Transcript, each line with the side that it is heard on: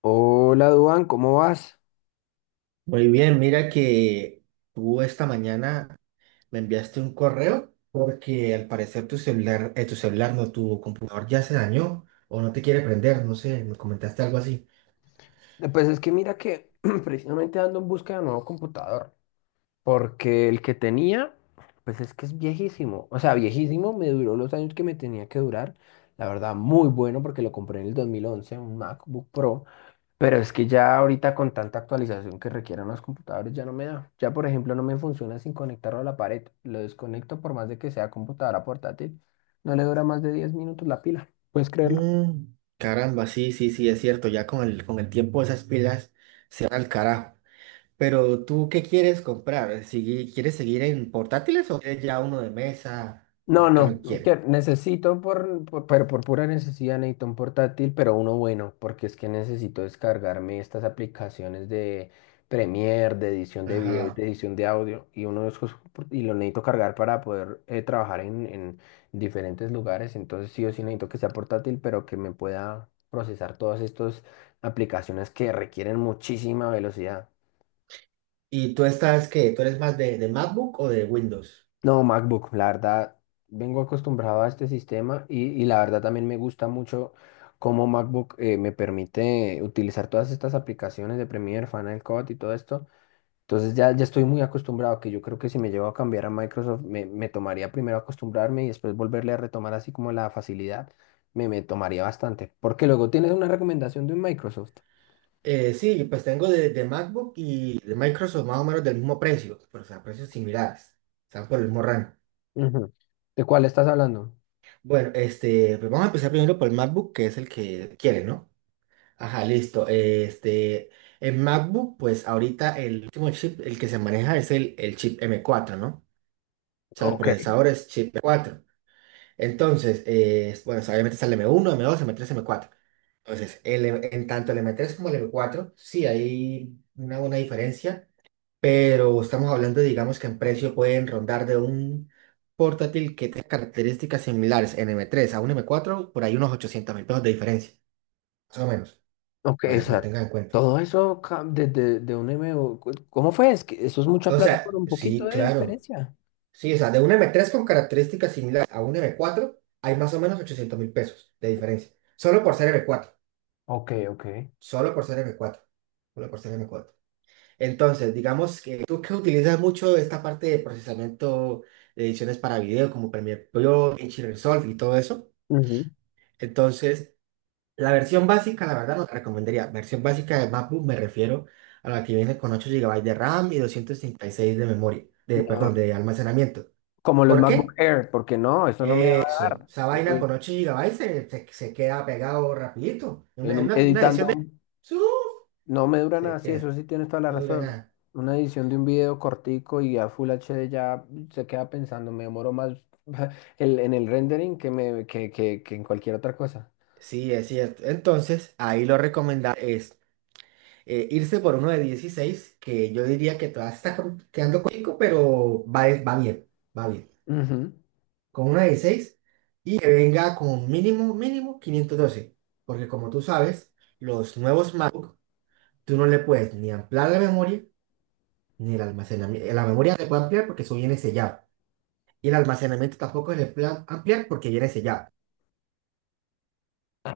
left: Hola, Duan, ¿cómo vas?
right: Muy bien, mira que tú esta mañana me enviaste un correo porque al parecer tu celular, no, tu computador ya se dañó o no te quiere prender, no sé, me comentaste algo así.
left: Pues es que mira que precisamente ando en busca de un nuevo computador, porque el que tenía, pues es que es viejísimo, o sea, viejísimo, me duró los años que me tenía que durar, la verdad, muy bueno porque lo compré en el 2011, un MacBook Pro, pero es que ya ahorita con tanta actualización que requieren los computadores ya no me da, ya por ejemplo no me funciona sin conectarlo a la pared, lo desconecto por más de que sea computadora portátil, no le dura más de 10 minutos la pila, ¿puedes creerlo?
right: Mm, caramba, sí, sí, sí, es cierto, ya con el tiempo esas pilas se van al carajo. Pero tú, ¿qué quieres comprar? ¿Quieres seguir en portátiles o quieres ya uno de mesa
left: No,
right: o qué
left: no,
right: lo quieres?
left: que necesito pero por pura necesidad necesito un portátil, pero uno bueno, porque es que necesito descargarme estas aplicaciones de Premiere, de edición de video y de
right: Ajá.
left: edición de audio, y uno de esos, por- y lo necesito cargar para poder trabajar en diferentes lugares, entonces sí o sí necesito que sea portátil, pero que me pueda procesar todas estas aplicaciones que requieren muchísima velocidad.
right: ¿Y tú estás qué? ¿Tú eres más de MacBook o de Windows?
left: No, MacBook, la verdad, vengo acostumbrado a este sistema y la verdad también me gusta mucho cómo MacBook me permite utilizar todas estas aplicaciones de Premiere, Final Cut y todo esto. Entonces ya estoy muy acostumbrado, que yo creo que si me llevo a cambiar a Microsoft, me tomaría primero acostumbrarme y después volverle a retomar así como la facilidad, me tomaría bastante. Porque luego tienes una recomendación de un Microsoft.
right: Sí, pues tengo de MacBook y de Microsoft más o menos del mismo precio, pero, o sea, precios similares, están por el mismo rango.
left: Ujú. ¿De cuál estás hablando?
right: Bueno, este, pues vamos a empezar primero por el MacBook, que es el que quiere, ¿no? Ajá, listo. Este, en MacBook, pues ahorita el último chip, el que se maneja es el chip M4, ¿no? O sea, el
left: Ok.
right: procesador es chip M4. Entonces, bueno, o sea, obviamente está el M1, M2, M3, M4. Entonces, en tanto el M3 como el M4, sí hay una buena diferencia, pero estamos hablando, digamos, que en precio pueden rondar de un portátil que tenga características similares en M3 a un M4 por ahí unos 800.000 pesos de diferencia, más o menos,
left: Ok, o
right: para que lo
left: sea,
right: tengan en cuenta.
left: todo eso ca- de un MBO, cu- ¿cómo fue? Es que eso es mucha
right: O
left: plata
right: sea,
left: por un poquito
right: sí,
left: de
right: claro.
left: diferencia.
right: Sí, o sea, de un M3 con características similares a un M4 hay más o menos 800.000 pesos de diferencia. Solo por ser M4.
left: Ok, ok.
right: Solo por ser m cuatro. Solo por ser m cuatro. Entonces, digamos que tú, que utilizas mucho esta parte de procesamiento de ediciones para video, como Premiere Pro, DaVinci Resolve y todo eso.
left: Ujú.
right: Entonces, la versión básica, la verdad, no te recomendaría. Versión básica de MacBook me refiero a la que viene con 8 GB de RAM y 236 de memoria, de,
left: No,
right: perdón, de almacenamiento.
left: como los
right: ¿Por
left: MacBook
right: qué?
left: Air, porque no, eso no me va a
right: Eso,
left: dar.
right: esa
left: Eso
right: vaina
left: es,
right: con 8 GB se queda pegado rapidito.
left: en un-
right: Una edición
left: editando
right: de... ¡Suf!
left: no me dura nada,
right: Se
left: sí, eso
right: queda,
left: sí tienes toda la
right: no dura
left: razón.
right: nada.
left: Una edición de un video cortico y a Full HD ya se queda pensando, me demoro más el- en el rendering que, me, que en cualquier otra cosa.
right: Sí, es cierto. Entonces, ahí lo recomendable es irse por uno de 16, que yo diría que todavía está quedando cortico, pero va bien, va bien.
left: Ujú.
right: Con uno de 16 y que venga con mínimo, mínimo 512. Porque como tú sabes, los nuevos MacBook, tú no le puedes ni ampliar la memoria, ni el almacenamiento. La memoria le puede ampliar porque eso viene sellado. Y el almacenamiento tampoco se le puede ampliar porque viene sellado.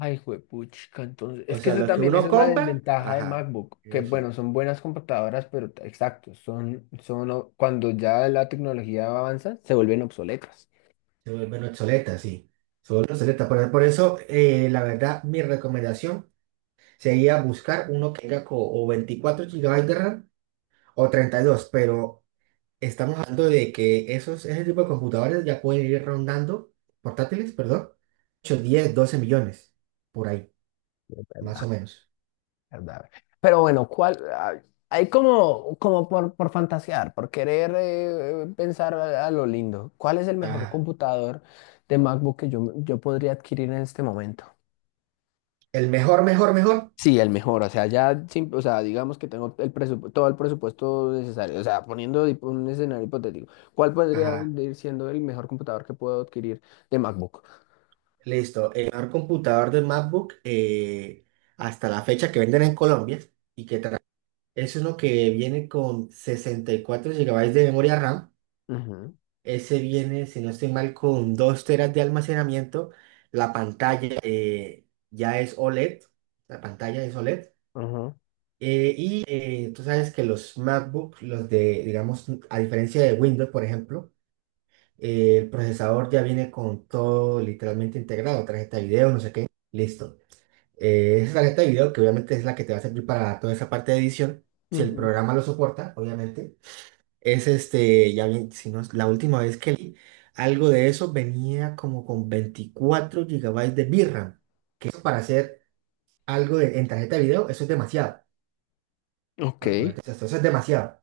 left: Ay, juepuchica, entonces,
right: O
left: es que
right: sea,
left: eso
right: lo que
left: también, esa
right: uno
left: es la
right: compra,
left: desventaja de
right: ajá,
left: MacBook, que bueno,
right: eso.
left: son buenas computadoras, pero t- exacto, o- cuando ya la tecnología avanza, se vuelven obsoletas.
right: Se vuelven obsoleta, sí. Se vuelven obsoleta. Por eso, la verdad, mi recomendación sería buscar uno que tenga o 24 GB de RAM o 32, pero estamos hablando de que esos, ese tipo de computadores ya pueden ir rondando, portátiles, perdón, 8, 10, 12 millones, por ahí,
left: Es
right: más o
left: verdad,
right: menos.
left: es verdad. Pero bueno, ¿cuál? Ah, hay como, como por fantasear, por querer pensar a lo lindo. ¿Cuál es el mejor
right: Ajá.
left: computador de MacBook que yo podría adquirir en este momento?
right: El mejor, mejor, mejor.
left: Sí, el mejor, o sea, ya, sim- o sea, digamos que tengo el presupu- todo el presupuesto necesario, o sea, poniendo hip- un escenario hipotético, ¿cuál podría
right: Ajá.
left: venir siendo el mejor computador que puedo adquirir de MacBook?
right: Listo. El mejor computador de MacBook, hasta la fecha, que venden en Colombia y que es uno que viene con 64 GB de memoria RAM.
left: Ujú,
right: Ese viene, si no estoy mal, con 2 teras de almacenamiento. La pantalla, ya es OLED. La pantalla es OLED.
left: ujú,
right: Y tú sabes que los MacBook, los de, digamos, a diferencia de Windows, por ejemplo, el procesador ya viene con todo literalmente integrado. Tarjeta de video, no sé qué. Listo. Esa tarjeta de video, que obviamente es la que te va a servir para toda esa parte de edición, si el
left: ujú.
right: programa lo soporta, obviamente. Es este, ya bien, si no, la última vez que leí algo de eso venía como con 24 GB de VRAM, que eso para hacer algo en tarjeta de video, eso es demasiado.
left: Ok,
right: Eso es demasiado.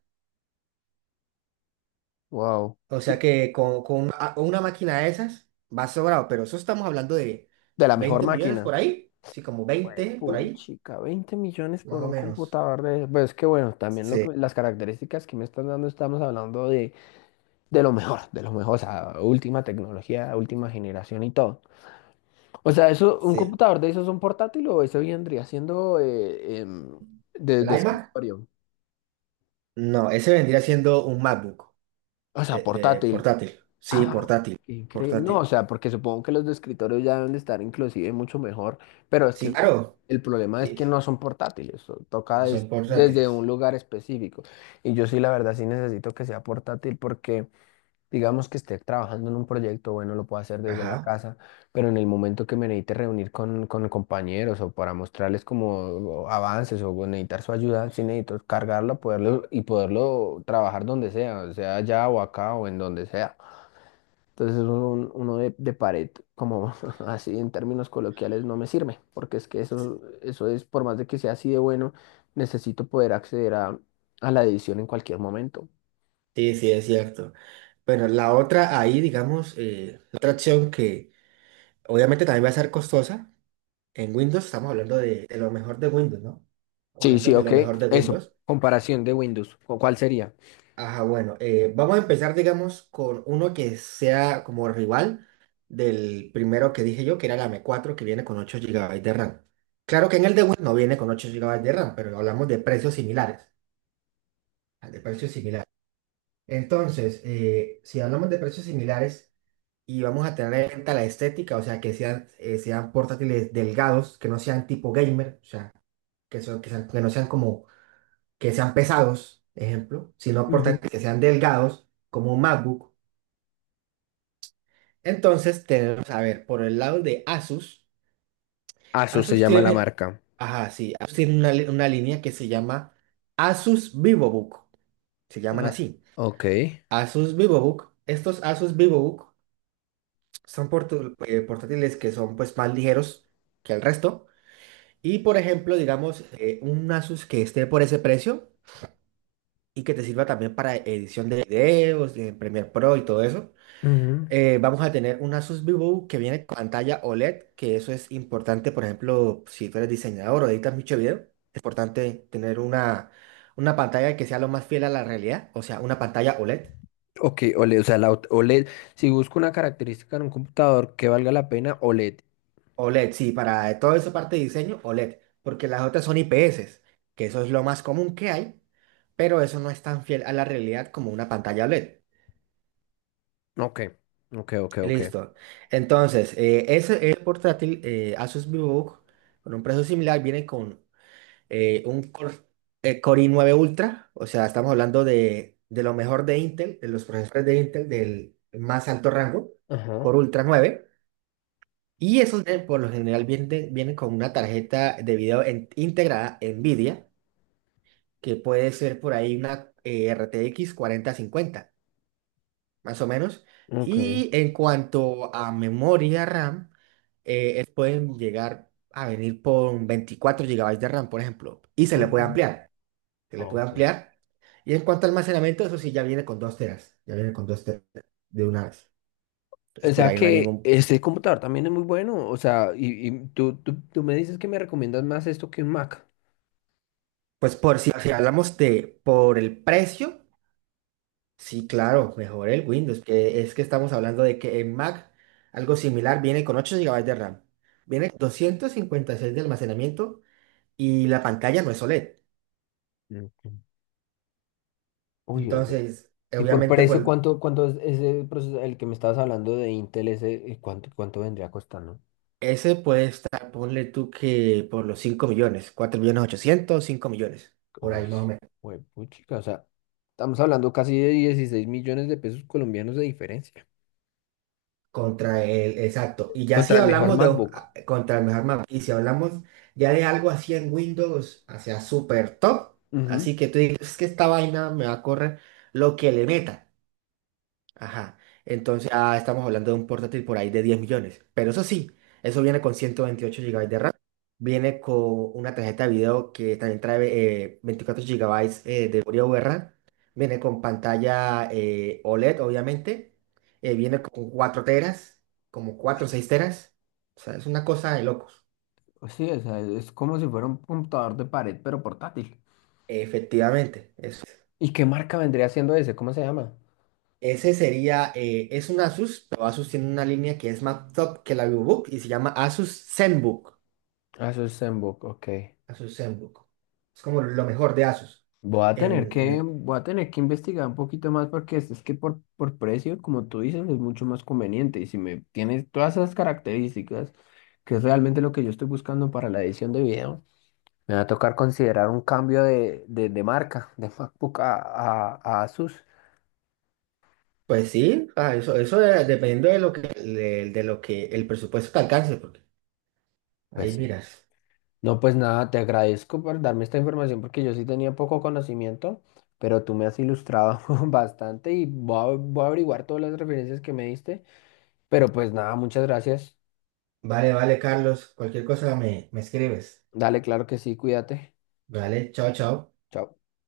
left: wow.
right: O sea
left: Y
right: que con una máquina de esas va sobrado, pero eso estamos hablando de
left: de la mejor
right: 20 millones
left: máquina.
right: por ahí, sí, como 20 por ahí,
left: Puchica, 20 millones
right: más
left: por
right: o
left: un
right: menos.
left: computador de... Pues que bueno, también lo
right: Sí,
left: que- las características que me están dando, estamos hablando de lo mejor, o sea, última tecnología, última generación y todo. O sea, eso, un
right: sí.
left: computador de esos es un portátil o eso vendría siendo
right: ¿El
left: de
right: iMac?
left: escritorio.
right: No, ese vendría siendo un MacBook
left: O sea,
right: de
left: portátil.
right: portátil. Sí,
left: Ah,
right: portátil,
left: qué increíble. No, o
right: portátil.
left: sea, porque supongo que los de escritorio ya deben de estar inclusive mucho mejor, pero es
right: Sí,
left: que
right: claro.
left: el problema es
right: Sí,
left: que no son portátiles, so- toca
right: no
left: des-
right: son
left: desde un
right: portátiles.
left: lugar específico. Y yo sí, la verdad, sí necesito que sea portátil porque digamos que esté trabajando en un proyecto, bueno, lo puedo hacer desde la
right: Ajá.
left: casa, pero en el momento que me necesite reunir con compañeros o para mostrarles como avances o necesitar su ayuda, sí necesito cargarlo, poderlo y poderlo trabajar donde sea, sea allá o acá o en donde sea. Entonces un- uno de pared, como así en términos coloquiales, no me sirve, porque es que eso es, por más de que sea así de bueno, necesito poder acceder a la edición en cualquier momento.
right: Sí, sí, es cierto. Bueno, la otra ahí, digamos, la otra opción que obviamente también va a ser costosa. En Windows estamos hablando de lo mejor de Windows, ¿no? Estamos
left: Sí,
right: hablando
left: sí,
right: de
left: ok.
right: lo mejor de
left: Eso,
right: Windows.
left: comparación de Windows. ¿Cu- ¿cuál sería?
right: Ajá, bueno, vamos a empezar, digamos, con uno que sea como rival del primero que dije yo, que era la M4 que viene con 8 GB de RAM. Claro que en el de Windows no viene con 8 GB de RAM, pero hablamos de precios similares, de precios similares. Entonces, si hablamos de precios similares y vamos a tener en cuenta la estética, o sea, que sean, sean portátiles delgados, que no sean tipo gamer, o sea, que no sean como, que sean pesados, ejemplo, sino
left: Ujú.
right: portátiles que sean delgados, como un MacBook. Entonces, tenemos, a ver, por el lado de Asus.
left: Asus se
right: Asus
left: llama la
right: tiene,
left: marca.
right: ajá, sí, Asus tiene una línea que se llama Asus VivoBook, se llaman
left: Ah,
right: así.
left: ok.
right: Asus VivoBook, estos Asus VivoBook. Son portátiles que son, pues, más ligeros que el resto. Y, por ejemplo, digamos, un Asus que esté por ese precio y que te sirva también para edición de videos, de Premiere Pro y todo eso.
left: Ujú.
right: Vamos a tener un Asus VivoBook que viene con pantalla OLED, que eso es importante, por ejemplo, si tú eres diseñador o editas mucho video. Es importante tener una pantalla que sea lo más fiel a la realidad, o sea, una pantalla OLED.
left: Ok, OLED, o sea, la ot- OLED. Si busco una característica en un computador que valga la pena, OLED.
right: OLED, sí, para todo eso parte de diseño, OLED, porque las otras son IPS, que eso es lo más común que hay, pero eso no es tan fiel a la realidad como una pantalla OLED.
left: Ok, ok, ok, ok.
right: Listo. Entonces, ese, el portátil, Asus VivoBook, con un precio similar, viene con eh, un Core, Core i9 Ultra, o sea, estamos hablando de lo mejor de Intel, de los procesadores de Intel del más alto rango, Core
left: Ajá,
right: Ultra 9. Y esos por lo general vienen con una tarjeta de video integrada NVIDIA, que puede ser por ahí una RTX 4050, más o menos.
left: ok,
right: Y en cuanto a memoria RAM, pueden llegar a venir con 24 GB de RAM, por ejemplo, y se le
left: ok,
right: puede ampliar. Se le puede
left: ok.
right: ampliar. Y en cuanto al almacenamiento, eso sí, ya viene con 2 teras. Ya viene con 2 teras de una vez.
left: O
right: Entonces, por
left: sea
right: ahí no hay
left: que
right: ningún...
left: este computador también es muy bueno. O sea, tú me dices que me recomiendas más esto que un Mac.
right: Pues por si hablamos de por el precio. Sí, claro, mejor el Windows, que es que estamos hablando de que en Mac algo similar viene con 8 GB de RAM, viene con 256 de almacenamiento y la pantalla no es OLED.
left: Ok. Uy,
right: Entonces,
left: y por
right: obviamente,
left: precio,
right: pues
left: ¿cuánto es ese proceso, el que me estabas hablando de Intel, ese, cuánto vendría costando?
right: ese puede estar, ponle tú que por los 5 millones, 4 millones 800, 5 millones, por ahí más o menos.
left: Uy, puchica, o sea, estamos hablando casi de 16 millones de pesos colombianos de diferencia.
right: Contra el, exacto. Y ya si
left: Contra el mejor
right: hablamos de,
left: MacBook.
right: contra el mejor mapa, y si hablamos ya de algo así en Windows, hacia super top,
left: Ujú.
right: así que tú dices, es que esta vaina me va a correr lo que le meta. Ajá. Entonces, estamos hablando de un portátil por ahí de 10 millones. Pero eso sí, eso viene con 128 GB de RAM. Viene con una tarjeta de video que también trae 24 GB de memoria VRAM. Viene con pantalla, OLED, obviamente. Viene con 4 teras, como 4 o 6 teras. O sea, es una cosa de locos.
left: Pues sí, o sea, es como si fuera un computador de pared, pero portátil.
right: Efectivamente, eso es.
left: ¿Y qué marca vendría siendo ese? ¿Cómo se llama?
right: Ese sería, es un Asus, pero Asus tiene una línea que es más top que la VivoBook y se llama Asus ZenBook.
left: Ah, eso es Zenbook, ok.
right: Asus ZenBook. Es como lo mejor de Asus.
left: Voy a tener
right: En, en es-
left: voy a tener que investigar un poquito más porque es que por precio, como tú dices, es mucho más conveniente. Y si me tienes todas esas características, que es realmente lo que yo estoy buscando para la edición de video, me va a tocar considerar un cambio de marca, de MacBook a Asus.
right: pues sí, dependiendo de lo que, de lo que el presupuesto te alcance, porque
left: Pues
right: ahí
left: sí.
right: miras.
left: No, pues nada, te agradezco por darme esta información porque yo sí tenía poco conocimiento, pero tú me has ilustrado bastante y voy voy a averiguar todas las referencias que me diste. Pero pues nada, muchas gracias.
right: Vale, vale, Carlos, cualquier cosa me escribes.
left: Dale, claro que sí, cuídate.
right: Vale, chao, chao.
left: Chao.